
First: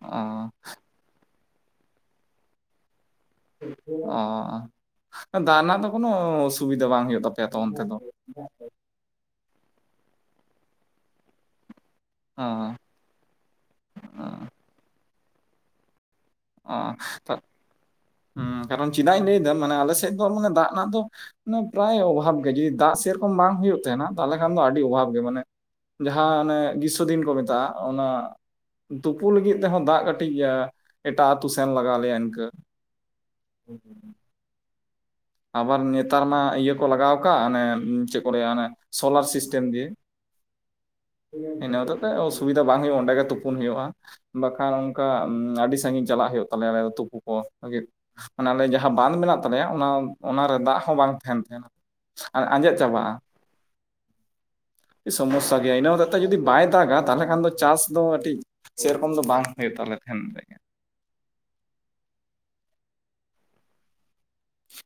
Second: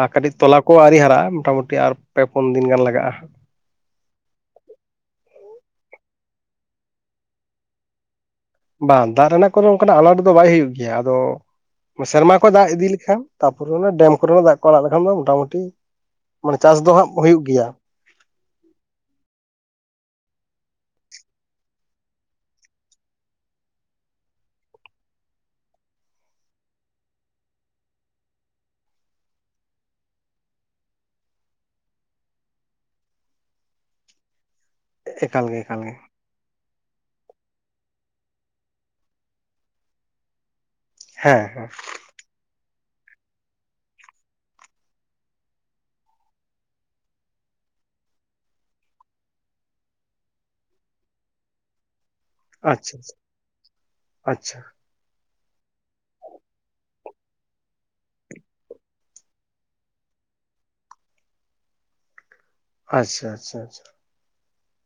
B: ᱟᱨ ᱠᱟᱹᱴᱤᱡ
A: ᱚ
B: ᱛᱚᱞᱟ ᱠᱚ ᱟᱹᱣᱨᱤ ᱦᱟᱨᱟᱜᱼᱟ ᱢᱚᱴᱟᱢᱩᱴᱤ ᱟᱨ ᱯᱮ ᱯᱩᱱ ᱫᱤᱱ ᱜᱟᱱ ᱞᱟᱜᱟᱜᱼᱟ ᱾
A: ᱚ ᱫᱟᱜᱱᱟ ᱫᱚ ᱠᱳᱱᱳ ᱚᱥᱩᱵᱤᱫᱷᱟ ᱵᱟᱝ ᱦᱩᱭᱩᱜ ᱛᱟᱯᱮᱭᱟ ᱛᱚ ᱚᱱᱛᱮ ᱫᱚ ᱾ [inaudible]
B: ᱵᱟᱝ ᱫᱟᱜ ᱨᱮᱱᱟᱜ ᱠᱳᱱᱳ ᱚᱱᱠᱟᱱᱟᱜ ᱟᱱᱟᱴ ᱫᱚ ᱵᱟᱭ ᱦᱩᱭᱩᱜ ᱜᱮᱭᱟ ᱟᱫᱚ ᱥᱮᱨᱢᱟ ᱠᱷᱚᱱ ᱫᱟᱜ
A: ᱚᱸ
B: ᱤᱫᱤ ᱠᱷᱟᱱ ᱛᱟᱯᱚᱨᱮ ᱚᱱᱟ ᱰᱮᱢ ᱠᱚᱨᱮ ᱫᱟᱜ ᱠᱚ ᱟᱲᱟᱜ ᱞᱮᱠᱷᱟᱱ ᱫᱚ ᱢᱚᱴᱟᱢᱩᱴᱤ ᱾
A: ᱠᱟᱨᱚᱱ ᱪᱤᱫᱟᱧ ᱞᱟᱹᱭᱫᱟ ᱢᱟᱱᱮ ᱟᱞᱮ ᱥᱮᱫ ᱫᱚ ᱚᱱᱮᱢ ᱫᱟᱜ ᱨᱮᱱᱟᱜ ᱫᱚ ᱯᱨᱟᱭ ᱚᱵᱷᱟᱵᱽ ᱜᱮ ᱡᱩᱫᱤ ᱫᱟᱜ ᱥᱮᱨᱚᱠᱚᱢ ᱵᱟᱝ ᱦᱩᱭᱩᱜ ᱛᱟᱦᱮᱱᱟ ᱛᱟᱞᱦᱮ ᱠᱷᱟᱱ ᱫᱚ ᱟᱹᱰᱤ ᱚᱵᱷᱟᱵᱽ ᱜᱮ ᱢᱟᱱᱮ ᱾ ᱡᱟᱦᱟᱸ ᱚᱱᱮ ᱜᱤᱥᱥᱚ ᱫᱤᱱ ᱠᱚ ᱢᱮᱛᱟᱜᱼᱟ ᱚᱱᱟ ᱛᱩᱯᱩ ᱞᱟᱹᱜᱤᱫ ᱛᱮᱦᱚᱸ ᱫᱟᱜ ᱠᱟᱹᱴᱤᱡ ᱜᱮᱭᱟ ᱮᱴᱟᱜ ᱟᱹᱛᱩ ᱥᱮᱱ ᱞᱟᱜᱟᱣ ᱞᱮᱭᱟ ᱤᱱᱠᱟᱹ ᱾ [inaudible]
B: ᱮᱠᱟᱞ ᱜᱮ
A: ᱟᱵᱟᱨ
B: ᱮᱠᱟᱞ ᱜᱮ
A: ᱱᱮᱛᱟᱨ ᱢᱟ ᱤᱭᱟᱹ ᱠᱚ ᱞᱟᱜᱟᱣ ᱠᱟᱜ ᱚᱱᱮ ᱪᱮᱫ ᱠᱚ ᱞᱟᱹᱭᱟ ᱚᱱᱮ ᱥᱳᱞᱟᱨ ᱥᱤᱥᱴᱮᱢ ᱜᱤ
B: ᱦᱮᱸ ᱦᱮᱸ
A: ᱤᱱᱟᱹ ᱦᱚᱛᱮᱜ ᱛᱮ ᱚᱥᱩᱵᱤᱫᱟ ᱵᱟᱝ ᱦᱩᱭᱩᱜᱼᱟ ᱚᱸᱰᱮ ᱜᱮ ᱛᱩᱯᱩᱱ ᱦᱩᱭᱩᱜᱼᱟ ᱾ ᱵᱟᱠᱷᱟᱱ ᱚᱱᱠᱟ ᱟᱹᱰᱤ ᱥᱟᱺᱜᱤᱧ ᱪᱟᱞᱟᱜ ᱦᱩᱭᱩᱜ ᱛᱟᱞᱮᱭᱟ ᱟᱞᱮ ᱛᱩᱯᱩ ᱠᱚ ᱞᱟᱜᱩᱫ ᱢᱟᱱᱮ ᱟᱞᱮ ᱡᱟᱦᱟᱸ ᱵᱟᱸᱱᱫᱷ ᱢᱮᱱᱟᱜ ᱛᱟᱞᱮᱭᱟ ᱚᱱᱟ ᱚᱱᱟᱨᱮ ᱫᱟᱜ ᱦᱚᱸ ᱵᱟᱝ ᱛᱟᱦᱮᱸᱱ ᱛᱟᱦᱮᱸᱱᱟ ᱟᱨ ᱟᱸᱡᱮᱫ
B: ᱟᱪᱪᱷᱟ
A: ᱪᱟᱵᱟᱜᱼᱟ ᱾
B: ᱟᱪᱪᱷᱟ
A: ᱥᱚᱢᱚᱥᱥᱟ ᱜᱮᱭᱟ ᱤᱱᱟᱹ ᱦᱚᱛᱮᱡ ᱛᱮ ᱡᱩᱫᱤ ᱵᱟᱭ ᱫᱟᱜᱟ ᱛᱟᱞᱦᱮ ᱠᱷᱟᱱ ᱫᱚ ᱪᱟᱥ ᱫᱚ ᱴᱤᱡ ᱥᱮ ᱨᱚᱠᱚᱢ ᱫᱚ ᱵᱟᱝ ᱦᱩᱭᱩᱜ ᱛᱟᱞᱮ ᱛᱟᱦᱮᱸᱱ ᱾
B: ᱟᱪᱪᱷᱟ ᱟᱪᱪᱷᱟ ᱟᱪᱪᱷᱟ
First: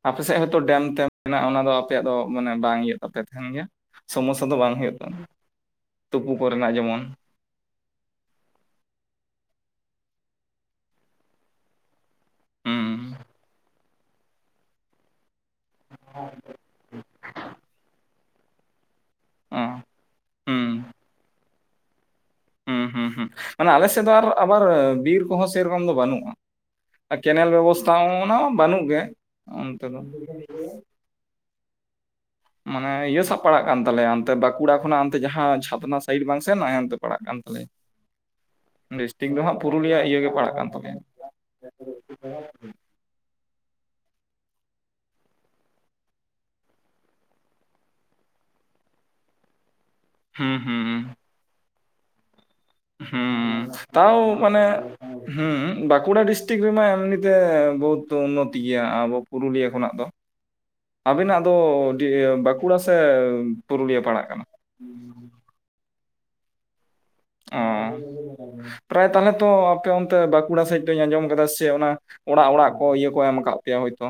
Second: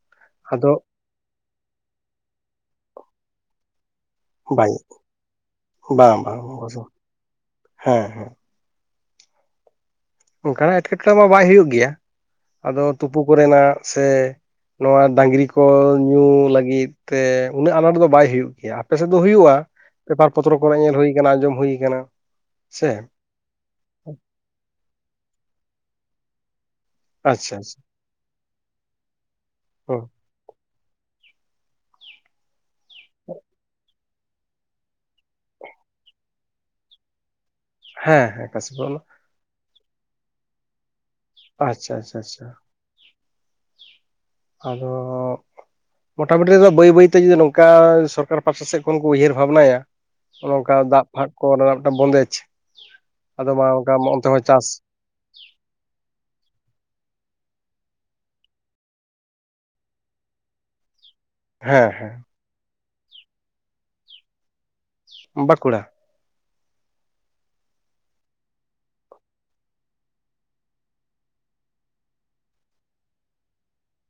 A: ᱟᱯᱮᱥᱮᱱ ᱦᱚᱛᱚᱜ
B: ᱟᱫᱚ
A: ᱰᱮᱢ ᱛᱮᱱ ᱢᱮᱱᱟᱜᱼᱟ ᱚᱱᱟ ᱫᱚ ᱟᱯᱮᱭᱟᱜ ᱫᱚ ᱢᱟᱱᱮ ᱵᱟᱝ ᱤᱭᱟᱹ ᱛᱟᱯᱮ ᱛᱟᱦᱮᱱ ᱜᱮᱭᱟ ᱾ ᱥᱚᱢᱚᱥᱥᱟ ᱫᱚ
B: ᱵᱟᱭ
A: ᱵᱟᱝ ᱦᱩᱭᱩᱜ ᱛᱟᱢᱟ
B: ᱵᱟᱝ
A: ᱛᱩᱯᱩ
B: ᱵᱟᱝ
A: ᱠᱚᱨᱮᱱᱟᱜ ᱡᱮᱢᱚᱱ
B: ᱦᱮᱸ ᱦᱮᱸ ᱚᱱᱠᱟᱱᱟᱜ ᱮᱴᱠᱮᱴᱬᱮ ᱢᱟ ᱵᱟᱭ ᱦᱩᱭᱩᱜ ᱜᱮᱭᱟ ᱟᱫᱚ
A: ᱦᱩᱸ
B: ᱛᱩᱯᱩ ᱠᱚᱨᱮᱱᱟᱜ ᱾ ᱥᱮ ᱱᱚᱶᱟ ᱰᱟᱝᱨᱤᱠ ᱠᱚ ᱧᱩ ᱞᱟᱹᱜᱤᱫ ᱛᱮ ᱩᱱᱟᱹᱜ ᱟᱱᱟᱴ ᱫᱚ ᱵᱟᱭ ᱦᱩᱭᱩᱜ ᱜᱮᱭᱟ ᱾ ᱟᱯᱮᱥᱮᱫ ᱫᱚ
A: ᱚ
B: ᱦᱩᱭᱩᱜᱼᱟ ᱯᱮᱯᱟᱨ ᱯᱚᱛᱨᱚ
A: ᱦᱩᱸ
B: ᱠᱚᱨᱮ ᱧᱮᱞ ᱦᱩᱭ ᱟᱠᱟᱱᱟ ᱟᱸᱡᱚᱢ ᱦᱩᱭ ᱟᱠᱟᱱᱟ ᱾
A: ᱦᱩᱸ ᱦᱩᱸ ᱦᱩᱸ ᱢᱟᱱᱮ ᱟᱞᱮ ᱥᱮᱫ ᱫᱚ ᱟᱫᱳ ᱟᱵᱟᱨ ᱵᱤᱨ ᱠᱚᱦᱚᱸ ᱥᱮ ᱨᱚᱠᱚᱢ ᱫᱚ ᱵᱟᱹᱱᱩᱜᱼᱟ ᱾ ᱟᱨ ᱠᱮᱱᱮᱞ
B: ᱟᱪᱪᱷᱟ ᱟᱪᱪᱷᱟ
A: ᱵᱮᱵᱚᱥᱛᱷᱟ ᱦᱚᱸ ᱚᱱᱟ ᱦᱚᱸ ᱵᱟᱹᱱᱩᱜ ᱜᱮ ᱚᱱᱛᱮ ᱫᱚ ᱾ [unintelligible] ᱢᱟᱱᱮ ᱤᱭᱟᱹ ᱥᱟᱣᱵ ᱯᱲᱟᱜ ᱠᱟᱱ ᱛᱟᱞᱮᱭᱟ ᱛᱮ ᱵᱟᱸᱠᱩᱲᱟ ᱠᱷᱚᱱᱟᱜ ᱚᱱᱛᱮ ᱡᱟᱦᱟᱸ ᱪᱷᱟᱛᱱᱟ ᱥᱟᱭᱤᱰ ᱵᱟᱝ ᱥᱮᱱ ᱮᱱᱟ, ᱚᱱᱛᱮ ᱯᱟᱲᱟᱜ ᱠᱟᱱ ᱛᱟᱞᱮᱭᱟ
B: ᱦᱮᱸ ᱦᱮᱸ ᱠᱟᱥᱤ ᱵᱩᱞ....
A: ᱴᱷᱤᱠ ᱫᱚ ᱦᱟᱸᱜ ᱯᱩᱨᱩᱞᱤᱭᱟᱹ ᱤᱭᱟᱹ ᱜᱮ ᱯᱟᱲᱟᱜ ᱠᱟᱱ ᱛᱟᱦᱞᱮᱭᱟ
B: ᱟᱪᱪᱷᱟ ᱟᱪᱪᱷᱟ ᱟᱪᱪᱷᱟ ᱟᱫᱳ.... ᱢᱚᱴᱟᱢᱩᱴᱤ ᱨᱮ ᱫᱳ ᱵᱟᱹᱭ ᱵᱟᱹᱭᱛᱮ ᱡᱩᱫᱤ ᱱᱚᱝᱠᱟ ᱥᱚᱨᱠᱟᱨ ᱯᱟᱥᱴᱟ ᱥᱮᱫ ᱠᱷᱚᱱ ᱠᱚ ᱩᱭᱦᱟᱹᱨ ᱵᱷᱟᱵᱽᱱᱟᱭᱟ ᱚᱱ
A: ᱦᱩᱸ
B: ᱚᱱᱠᱟ
A: ᱦᱩᱸ
B: ᱫᱟᱜ ᱯᱷᱟᱜ ᱠᱚ ᱚᱱᱟ ᱨᱮᱱᱟᱜ ᱢᱤᱫᱴᱟᱝ ᱵᱚᱱᱫᱮᱡᱽ ᱟᱫᱚ
A: ᱦᱩᱸ
B: ᱢᱟ ᱚᱱᱠᱟ
A: ᱛᱟᱣ
B: ᱚᱱᱛᱮ ᱦᱚᱸ
A: ᱢᱟᱱᱮ
B: ᱪᱟᱥ
A: ᱦᱮᱸ ᱵᱟᱸᱠᱩᱲᱟ ᱰᱤᱥᱴᱤᱠᱴ ᱨᱮᱢᱟ ᱱᱤᱛᱮ ᱵᱚᱦᱩᱛ ᱩᱱᱚᱛ ᱜᱮᱭᱟ ᱟᱵᱩ ᱯᱩᱨᱩᱞᱤᱭᱟᱹ ᱠᱷᱚᱱᱟᱜ ᱫᱚ ᱟᱵᱤᱱᱟᱜ..... ᱫᱚ
B: ᱦᱮᱸ
A: ᱰᱤ.. ᱮ.. ᱵᱟᱸᱠᱩᱲᱟ ᱥᱮ ᱯᱩᱨᱩᱞᱤᱭᱟᱹ ᱯᱟᱲᱟᱜ ᱠᱟᱱᱟ?
B: ᱵᱟᱸᱠᱩᱲᱟ
A: ᱚ ᱯᱨᱟᱭ ᱛᱟᱦᱚᱞᱮ ᱛᱚ ᱟᱯᱮ ᱚᱱᱛᱮ ᱵᱟᱸᱠᱩᱲᱟ ᱥᱮᱫ ᱛᱚᱧ ᱟᱸᱡᱚᱢ ᱟᱠᱟᱫᱟ ᱥᱮ ᱚᱱᱟ ᱚᱲᱟᱜ ᱚᱲᱟᱜ ᱠᱚ ᱤᱭᱟᱹ ᱠᱚ ᱮᱢ ᱟᱠᱫ ᱯᱮᱭᱟ ᱦᱳᱭᱛᱳ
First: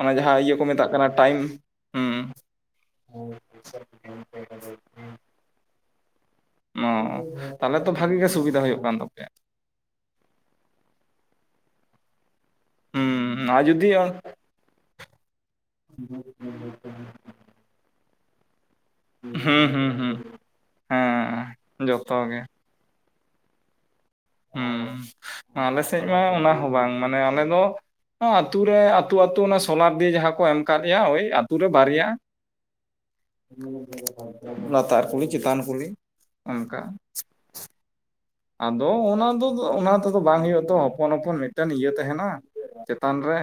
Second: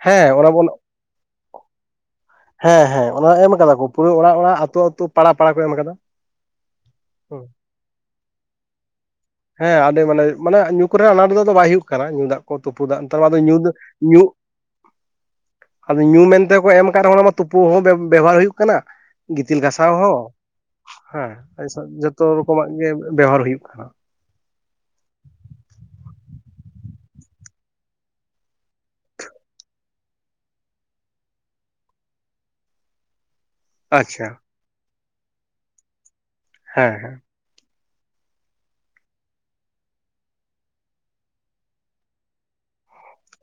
A: ᱚᱱᱟ
B: ᱦᱮᱸ
A: ᱡᱟᱦᱟᱸ ᱤᱭᱟᱹ ᱠᱚ
B: ᱵᱚᱱ
A: ᱢᱮᱛᱟᱜ ᱠᱟᱱᱟ ᱴᱟᱭᱤᱢ ᱦᱸᱩ
B: ᱦᱮᱸ ᱦᱮᱸ ᱚᱱᱟ ᱮᱢ ᱟᱠᱟᱫᱟ ᱠᱚ ᱯᱩᱨᱟᱹ ᱚᱲᱟᱜ ᱚᱲᱟᱜ ᱟᱹᱛᱩ ᱟᱹᱛᱩ ᱯᱟᱲᱟ ᱯᱟᱲᱟ ᱠᱚ ᱮᱢ ᱟᱠᱟᱫᱟ
A: ᱚᱸᱻ ᱛᱟᱦᱚᱞᱮ ᱛᱚ ᱵᱷᱟᱜᱤ ᱜᱮ ᱥᱩᱵᱤᱫᱷᱟ ᱦᱩᱭᱩᱜ ᱠᱟᱱ ᱛᱟᱯᱮᱭᱟ
B: ᱦᱮᱸ ᱟᱹᱰᱤ ᱢᱟᱱᱮ, ᱢᱟᱱᱮ ᱧᱩ ᱠᱚᱨᱮᱱᱟᱜ ᱟᱱᱟᱴ ᱫᱟᱜ ᱫᱚ ᱵᱟᱭ ᱦᱩᱭᱩᱜ ᱠᱟᱱᱟ ᱧᱩ ᱫᱟᱜ ᱠᱳ ᱛᱩᱯᱩ ᱫᱟᱜ ᱱᱮᱛᱟᱨ ᱫᱚ ᱟᱫᱚ
A: ᱦᱩᱸ ᱟᱨ
B: ᱧᱩᱫᱽ
A: ᱡᱩᱫᱤ ᱦᱩᱸ
B: ᱧᱩᱜ... [inaudible] ᱟᱫᱚ ᱧᱩ ᱢᱮᱱ ᱛᱮᱠᱳ ᱮᱢ ᱟ.... ᱠᱟ ᱨᱮᱦᱚᱸ ᱚᱱᱟ ᱢᱟ ᱛᱩᱯᱩ ᱦᱚᱸ ᱵᱮ... ᱵᱮᱣᱦᱟᱨ ᱦᱩᱭᱩᱜ ᱠᱟᱱᱟ ᱜᱤᱛᱤᱞ
A: ᱦᱩᱸ
B: ᱜᱷᱟᱥᱟᱣ
A: ᱦᱩᱸ
B: ᱦᱚᱸ ᱦᱮᱸ ᱟ. ᱭᱥᱟ. ᱡᱚᱛᱚ ᱨᱚᱠᱚᱢᱟᱜ ᱜᱮ ᱵᱮᱣᱦᱟᱨ ᱦᱩᱭᱩᱜ ᱠᱟᱱᱟ
A: ᱦᱩᱸ.... ᱟᱸᱞᱮᱥᱮᱫ ᱢᱟ ᱚᱱᱟ ᱦᱚᱸ ᱵᱟᱝ ᱢᱟᱱᱮ ᱟᱞᱮ ᱫᱚ ᱶᱟ ᱟᱛᱩ ᱨᱮ ᱟᱹᱛᱩ ᱟᱹᱛᱩ ᱚᱱᱟ ᱥᱳᱞᱟᱨ ᱫᱤᱭᱮ ᱡᱟᱦᱟᱸ ᱠᱚ ᱮᱢ ᱟᱠᱟᱫ ᱞᱮᱭᱟ ᱳᱭ ᱟ. ᱛᱩ ᱨᱮ ᱵᱟᱨᱭᱟ
B: ᱟᱪᱪᱷᱟ
A: [unintelligible] ᱞᱟᱛᱟᱨ ᱠᱩᱞᱦᱤ ᱪᱮᱛᱟᱱ ᱠᱩᱞᱦᱤ ᱚᱱᱠᱟ
B: ᱦᱮᱸ ᱦᱮᱸ
A: ᱟᱫᱚ ᱚᱱᱟ ᱫᱚ ᱫᱚ ᱚᱱᱟ ᱛᱮᱫᱚ ᱵᱟᱝ ᱦᱩᱭᱩᱜᱼᱟ ᱛᱚ ᱦᱚᱯᱚᱱ ᱦᱚᱯᱚᱱ ᱢᱤᱫᱴᱮᱱ ᱤᱭᱟᱹ ᱛᱟᱦᱮᱱᱟ ᱪᱮᱛᱟᱱ ᱨᱮ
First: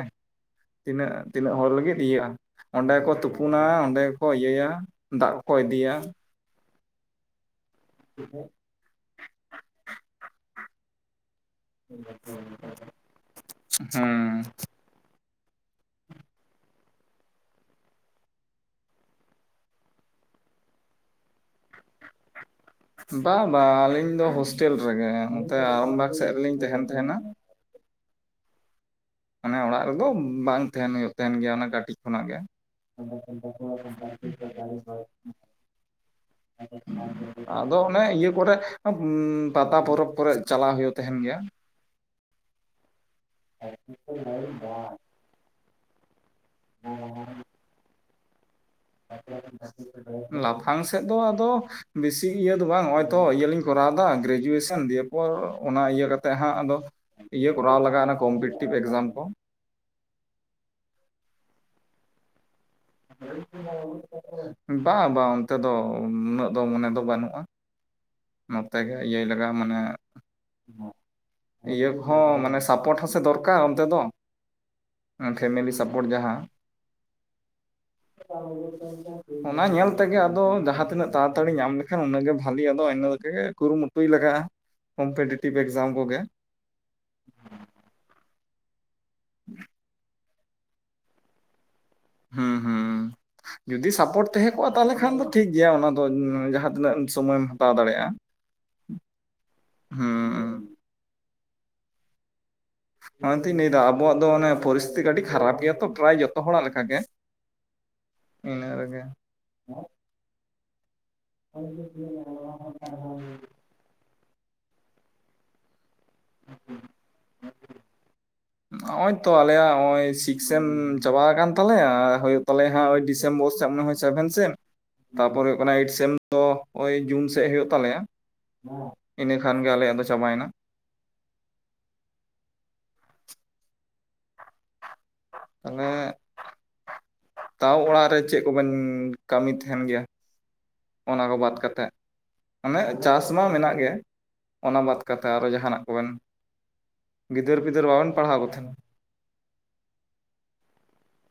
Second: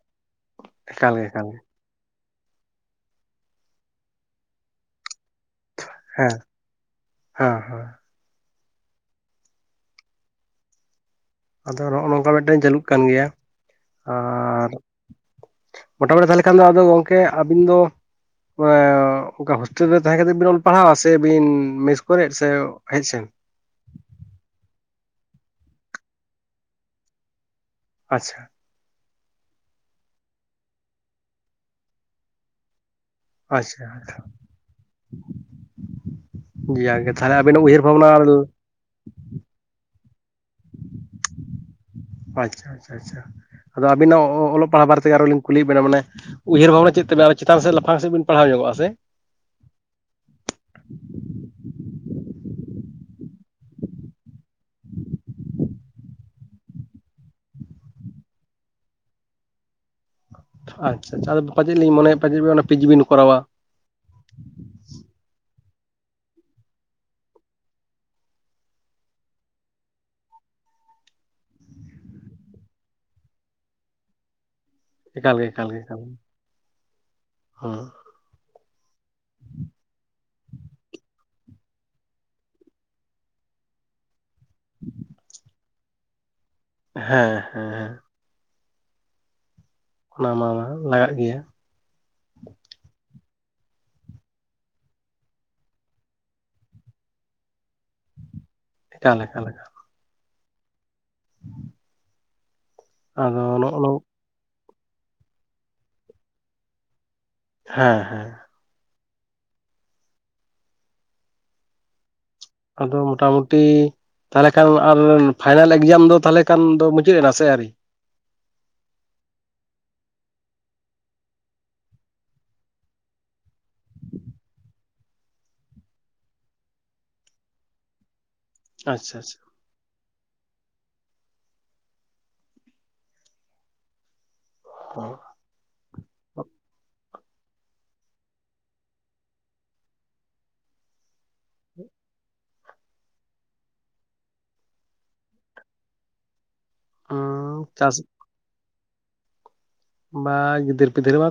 A: ᱛᱤᱱᱟᱹᱜ
B: ᱮᱠᱟᱞ ᱜᱮ ᱮᱠᱟᱞ
A: ᱛᱤᱱᱟᱹᱜ
B: ᱜᱮ
A: ᱦᱚᱲ ᱞᱟᱹᱜᱤᱫ ᱤᱭᱟᱜᱼᱟ ᱚᱸᱰᱮ ᱠᱚ ᱛᱩᱯᱩᱱᱟ ᱚᱸᱰᱮ ᱜᱮᱠᱚ ᱤᱭᱟᱹᱭᱟ ᱫᱟᱜ ᱠᱚ ᱤᱫᱤᱭᱟ
B: ᱦᱮᱸ... ᱦᱮᱸ ᱦᱮᱸ
A: [unintelligible]
B: ᱟᱫᱚ ᱱᱚᱜᱼᱚ ᱱᱚᱝᱠᱟ ᱢᱤᱫᱴᱮᱱ ᱪᱟᱹᱞᱩᱜ ᱠᱟᱱ ᱜᱮᱭᱟ
A: ᱦᱮᱸ
B: ᱟᱨ ᱢᱚᱴᱟᱟᱢᱩᱴᱤ ᱛᱟᱦᱚᱞᱮ ᱠᱷᱟᱱ ᱫᱚ ᱟᱫᱚ ᱜᱚᱢᱠᱮ ᱟᱹᱵᱤᱱ ᱫᱚ [unintelligible] ᱚᱱᱠᱟ ᱦᱳᱥᱴᱮᱞ ᱨᱮ ᱛᱟᱦᱮᱸ ᱠᱟᱛᱮᱜ ᱵᱤᱱ ᱚᱞ ᱯᱟᱲᱦᱟᱣᱟ ᱥᱮ ᱵᱤᱱ ᱢᱮᱥ ᱠᱚᱨᱮ ᱥᱮ ᱦᱮᱡ ᱥᱮᱱ
A: ᱵᱟᱝ ᱵᱟᱝ ᱟᱹᱞᱤᱧ ᱫᱚ ᱦᱳᱥᱴᱮᱞ ᱨᱮᱜᱮ ᱱᱚᱱᱚᱛᱮ ᱟᱨᱟᱢᱵᱟᱜᱽ ᱥᱮᱫ ᱨᱮ ᱞᱤᱧ ᱛᱟᱦᱮᱱ ᱛᱟᱦᱮᱱᱟ
B: ᱟᱪᱪᱷᱟ
A: ᱢᱟᱱᱮ ᱚᱲᱟᱜ ᱨᱮᱫᱚ ᱵᱟᱝ ᱛᱟᱦᱮᱱ ᱛᱟᱦᱮᱱ ᱜᱮᱭᱟ ᱚᱱᱟ ᱠᱟᱹᱴᱤᱡ ᱠᱷᱚᱱᱟᱜ ᱜᱮ
B: ᱟᱪᱪᱷᱟ
A: [unintelligible]
B: ᱡᱟᱜᱮ ᱛᱟᱦᱚᱞᱮ ᱟᱵᱤᱱᱟᱜ
A: ᱟᱫᱚ
B: ᱩᱭᱦᱟᱹᱨ
A: ᱚᱱᱮ
B: ᱵᱷᱟᱵᱽᱱᱟ
A: ᱤᱭᱟᱹ ᱠᱚᱨᱮ ᱯᱟᱛᱟ ᱯᱚᱨᱚᱵᱽ ᱠᱚᱨᱮ ᱪᱟᱞᱟᱣ ᱦᱩᱭᱩᱜ ᱛᱟᱦᱮᱱ ᱜᱮᱭᱟ
B: ᱟᱪᱪᱷᱟ ᱟᱪᱪᱷᱟ ᱟᱪᱪᱷᱟ ᱟᱫᱚ ᱟᱵᱤᱱᱟᱜ ᱚᱞᱚᱜ ᱯᱟᱲᱦᱟᱜ ᱵᱟᱨᱮ ᱛᱮ ᱟᱨᱚ ᱞᱤᱧ ᱠᱩᱞᱤᱭᱮᱫ ᱵᱤᱱᱟ ᱢᱟᱱᱮ ᱩᱭᱟᱹᱨ ᱵᱷᱟᱱᱟ ᱪᱮᱫ ᱛᱟᱵᱮᱱ ᱟᱨ ᱪᱮᱛᱟᱱ ᱥᱮᱫ ᱞᱟᱯᱷᱟᱝ ᱥᱮᱫ ᱵᱮᱱ ᱯᱟᱲᱦᱟᱣ ᱧᱚᱜᱼᱟ ᱥᱮ
A: ᱞᱟᱯᱷᱟᱝ ᱥᱮᱫ ᱫᱚ ᱟᱫᱚ ᱵᱮᱥᱤ ᱤᱭᱟᱹ ᱫᱚ ᱵᱟᱝ ᱱᱚᱜᱚᱭ ᱛᱚ ᱤᱭᱟᱹᱞᱤᱧ ᱠᱚᱨᱟᱣᱫᱟ ᱜᱨᱮᱡᱩᱭᱮᱥᱚᱱ ᱫᱤᱭᱮ ᱯᱚᱨ ᱚᱱᱟ ᱤᱭᱟᱹ ᱠᱟᱛᱮᱜ ᱦᱟᱸᱜ ᱟᱫᱚ ᱤᱭᱟᱹ ᱠᱚᱨᱟᱣ ᱞᱟᱜ-ᱟ ᱠᱚᱢᱯᱴᱤᱴᱤᱵᱷ ᱮᱠᱽᱡᱟᱢ ᱠᱚ
B: ᱟᱪᱪᱷᱟ ᱟᱷᱟ ᱟᱫᱚ ᱯᱟᱪᱮᱫ ᱞᱤᱧ ᱢᱚᱱᱮᱭᱟ ᱯᱟᱪᱮᱫ ᱚᱱᱟ ᱯᱤ ᱡᱤ ᱵᱤᱱ ᱠᱚᱨᱟᱣᱟ
A: ᱵᱟᱝ ᱵᱟᱝ ᱚᱱᱛᱮ ᱫᱚ ᱩᱱᱟᱹᱜ ᱫᱚ ᱢᱚᱱᱮ ᱫᱚ ᱵᱟᱹᱱᱩᱜᱼᱟ ᱱᱚᱛᱮ ᱜᱮ ᱤᱭᱟᱹᱭ ᱞᱟᱜᱼᱟ ᱢᱟᱱᱮ ᱤᱭᱟᱹ ᱠᱚᱦᱚᱸ ᱢᱟᱱᱮ ᱥᱟᱯᱳᱴ ᱦᱚᱸᱥᱮ ᱫᱚᱨᱠᱟᱨ ᱚᱱᱛᱮ ᱫᱚ
B: ᱮᱠᱟᱞ ᱜᱮ ᱮᱠᱟᱞ
A: ᱯᱷᱮᱢᱮᱞᱤ
B: ᱜᱮ ᱮᱠᱟᱞ
A: ᱥᱟᱯᱳᱨᱴ
B: ᱜᱮ
A: ᱡᱟᱦᱟᱸ
B: ᱦᱮᱸ
A: ᱚᱱᱟ ᱧᱮᱞ ᱛᱮᱜᱮ ᱟᱫᱚ ᱡᱟᱦᱟᱸ ᱛᱤᱱᱟᱹᱜ ᱛᱟᱲᱟᱛᱟᱲᱤ ᱧᱟᱢ ᱞᱮᱠᱷᱟᱱ ᱩᱱᱟᱹᱜᱮ ᱵᱷᱟᱞᱤ ᱟᱫᱚ ᱛᱮ ᱠᱩᱨᱩᱢᱩᱴᱩᱭ ᱞᱟᱜᱟᱜᱼᱟ ᱠᱚᱢᱯᱤᱴᱤᱴᱤᱵᱽ ᱮᱠᱡᱟᱢ ᱠᱚᱜᱮ
B: ᱦᱮᱸ ᱦᱮᱸ
A: [unintelligible]
B: ᱚᱱᱟ ᱢᱟ ᱞᱟᱜᱟᱜ ᱜᱮᱭᱟ
A: ᱦᱩᱸ ᱦᱩᱸ ᱡᱚᱫᱤ ᱥᱟᱯᱳᱨᱴ ᱛᱟᱦᱮᱸ ᱠᱚᱜᱼᱟ ᱛᱟᱦᱚᱞᱮ ᱠᱷᱟᱱ ᱫᱚ ᱴᱷᱤᱠ ᱜᱮᱭᱟ ᱚᱱᱟ ᱫᱚᱧ ᱡᱟᱦᱟᱸᱛᱤᱱᱟᱹᱜ ᱥᱚᱢᱚᱭᱮᱢ ᱦᱟᱛᱟᱣ ᱫᱟᱲᱮᱭᱟᱜᱼᱟ [inaudible]
B: ᱮᱠᱟᱞ ᱮᱠᱟᱞ ᱮᱠᱟᱞ
A: ᱦᱮᱸ
B: ᱟᱫᱚ
A: ᱚᱱᱟᱛᱤᱧ ᱞᱟᱹᱭ
B: ᱱᱚᱜᱼᱚ
A: ᱫᱟ
B: ᱱᱚ
A: ᱟᱵᱚᱣᱟᱜ ᱫᱚ ᱯᱚᱨᱤᱥ ᱛᱷᱤᱛᱤ ᱠᱟᱹᱴᱤᱡ ᱠᱷᱟᱨᱟᱯ ᱜᱮᱭᱟ ᱛᱚ ᱯᱨᱟᱭ ᱡᱚᱛᱚ ᱦᱚᱲᱟᱜ ᱞᱮᱠᱟ ᱜᱮ
B: ᱦᱮᱸ ᱦᱮᱸ
A: ᱤᱱᱟᱹᱜ ᱨᱮᱜᱮ [unintelligible]
B: ᱟᱫᱚ ᱢᱚᱴᱟ ᱢᱩᱴᱤ ᱛᱟᱦᱚᱞᱮ ᱠᱷᱟᱱ ᱟᱨ ᱯᱷᱟᱭᱱᱟᱞ ᱮᱠᱡᱟᱢ ᱫᱚ ᱛᱟᱦᱚᱞᱮ ᱠᱷᱟᱱ ᱫᱚ ᱢᱩᱪᱟᱹᱫ ᱮᱱᱟ ᱥᱮ ᱟᱹᱨᱤ
A: ᱱᱚᱜ ᱚᱭ ᱛᱚ ᱟᱞᱮᱭᱟᱜ ᱱᱚᱜ ᱚᱭ ᱥᱤᱠᱥᱮᱢ ᱪᱟᱵᱟ ᱟᱠᱟᱱ ᱛᱟᱞᱮᱭᱟ ᱟᱨ ᱦᱩᱭᱩᱜ ᱛᱟᱞᱮᱭᱟ ᱦᱟᱜ ᱰᱤᱥᱮᱢᱵᱚᱨ ᱥᱮᱫ ᱡᱚᱱᱮ ᱦᱚᱭ ᱥᱮᱵᱷᱮᱱ ᱥᱮᱢ ᱛᱟᱨᱯᱚᱨ ᱦᱩᱭᱩᱜ ᱠᱟᱱᱟ ᱮᱭᱤᱴ ᱥᱮᱢ ᱫᱚ ᱳᱭ ᱡᱩᱱ ᱥᱮᱜ ᱦᱩᱭᱩᱜ ᱛᱟᱞᱮᱭᱟ
B: ᱟᱪᱪᱷᱟ
A: ᱤᱱᱟᱹ
B: ᱟᱪᱪᱷᱟ
A: ᱠᱷᱟᱱ ᱜᱮ ᱟᱞᱮᱭᱟᱜ ᱫᱚ ᱪᱟᱵᱟᱭᱮᱱᱟ
B: [inaudible]
A: ᱛᱟᱦᱚᱞᱮ ᱛᱟᱣ ᱚᱲᱟᱜ ᱨᱮ ᱪᱮᱫ ᱠᱚᱵᱮᱱ ᱠᱟᱹᱢᱤ ᱛᱟᱦᱮᱱ ᱜᱮᱭᱟ ᱚᱱᱟ ᱠᱚ ᱵᱟᱫᱽ ᱠᱟᱛᱮᱫ ᱢᱟᱱᱮ ᱪᱟᱥ ᱢᱟ ᱢᱮᱱᱟᱜ ᱜᱮ ᱚᱱᱟ ᱵᱟᱫᱽ ᱠᱟᱛᱮ ᱟᱨᱚ ᱡᱟᱦᱟ ᱱᱟᱜ ᱠᱚᱵᱮᱱ
B: ᱦᱩᱸ
A: ᱜᱤᱫᱟᱹᱨ ᱯᱤᱫᱟᱹᱨ
B: ᱪᱟᱥ
A: ᱵᱟᱵᱮᱱ ᱯᱟᱲᱦᱟᱣ ᱠᱚ ᱛᱟᱦᱮᱱᱟ
B: ᱵᱟᱝ ᱜᱤᱫᱟᱹᱨ ᱯᱤᱫᱟᱹᱨ ᱢᱟ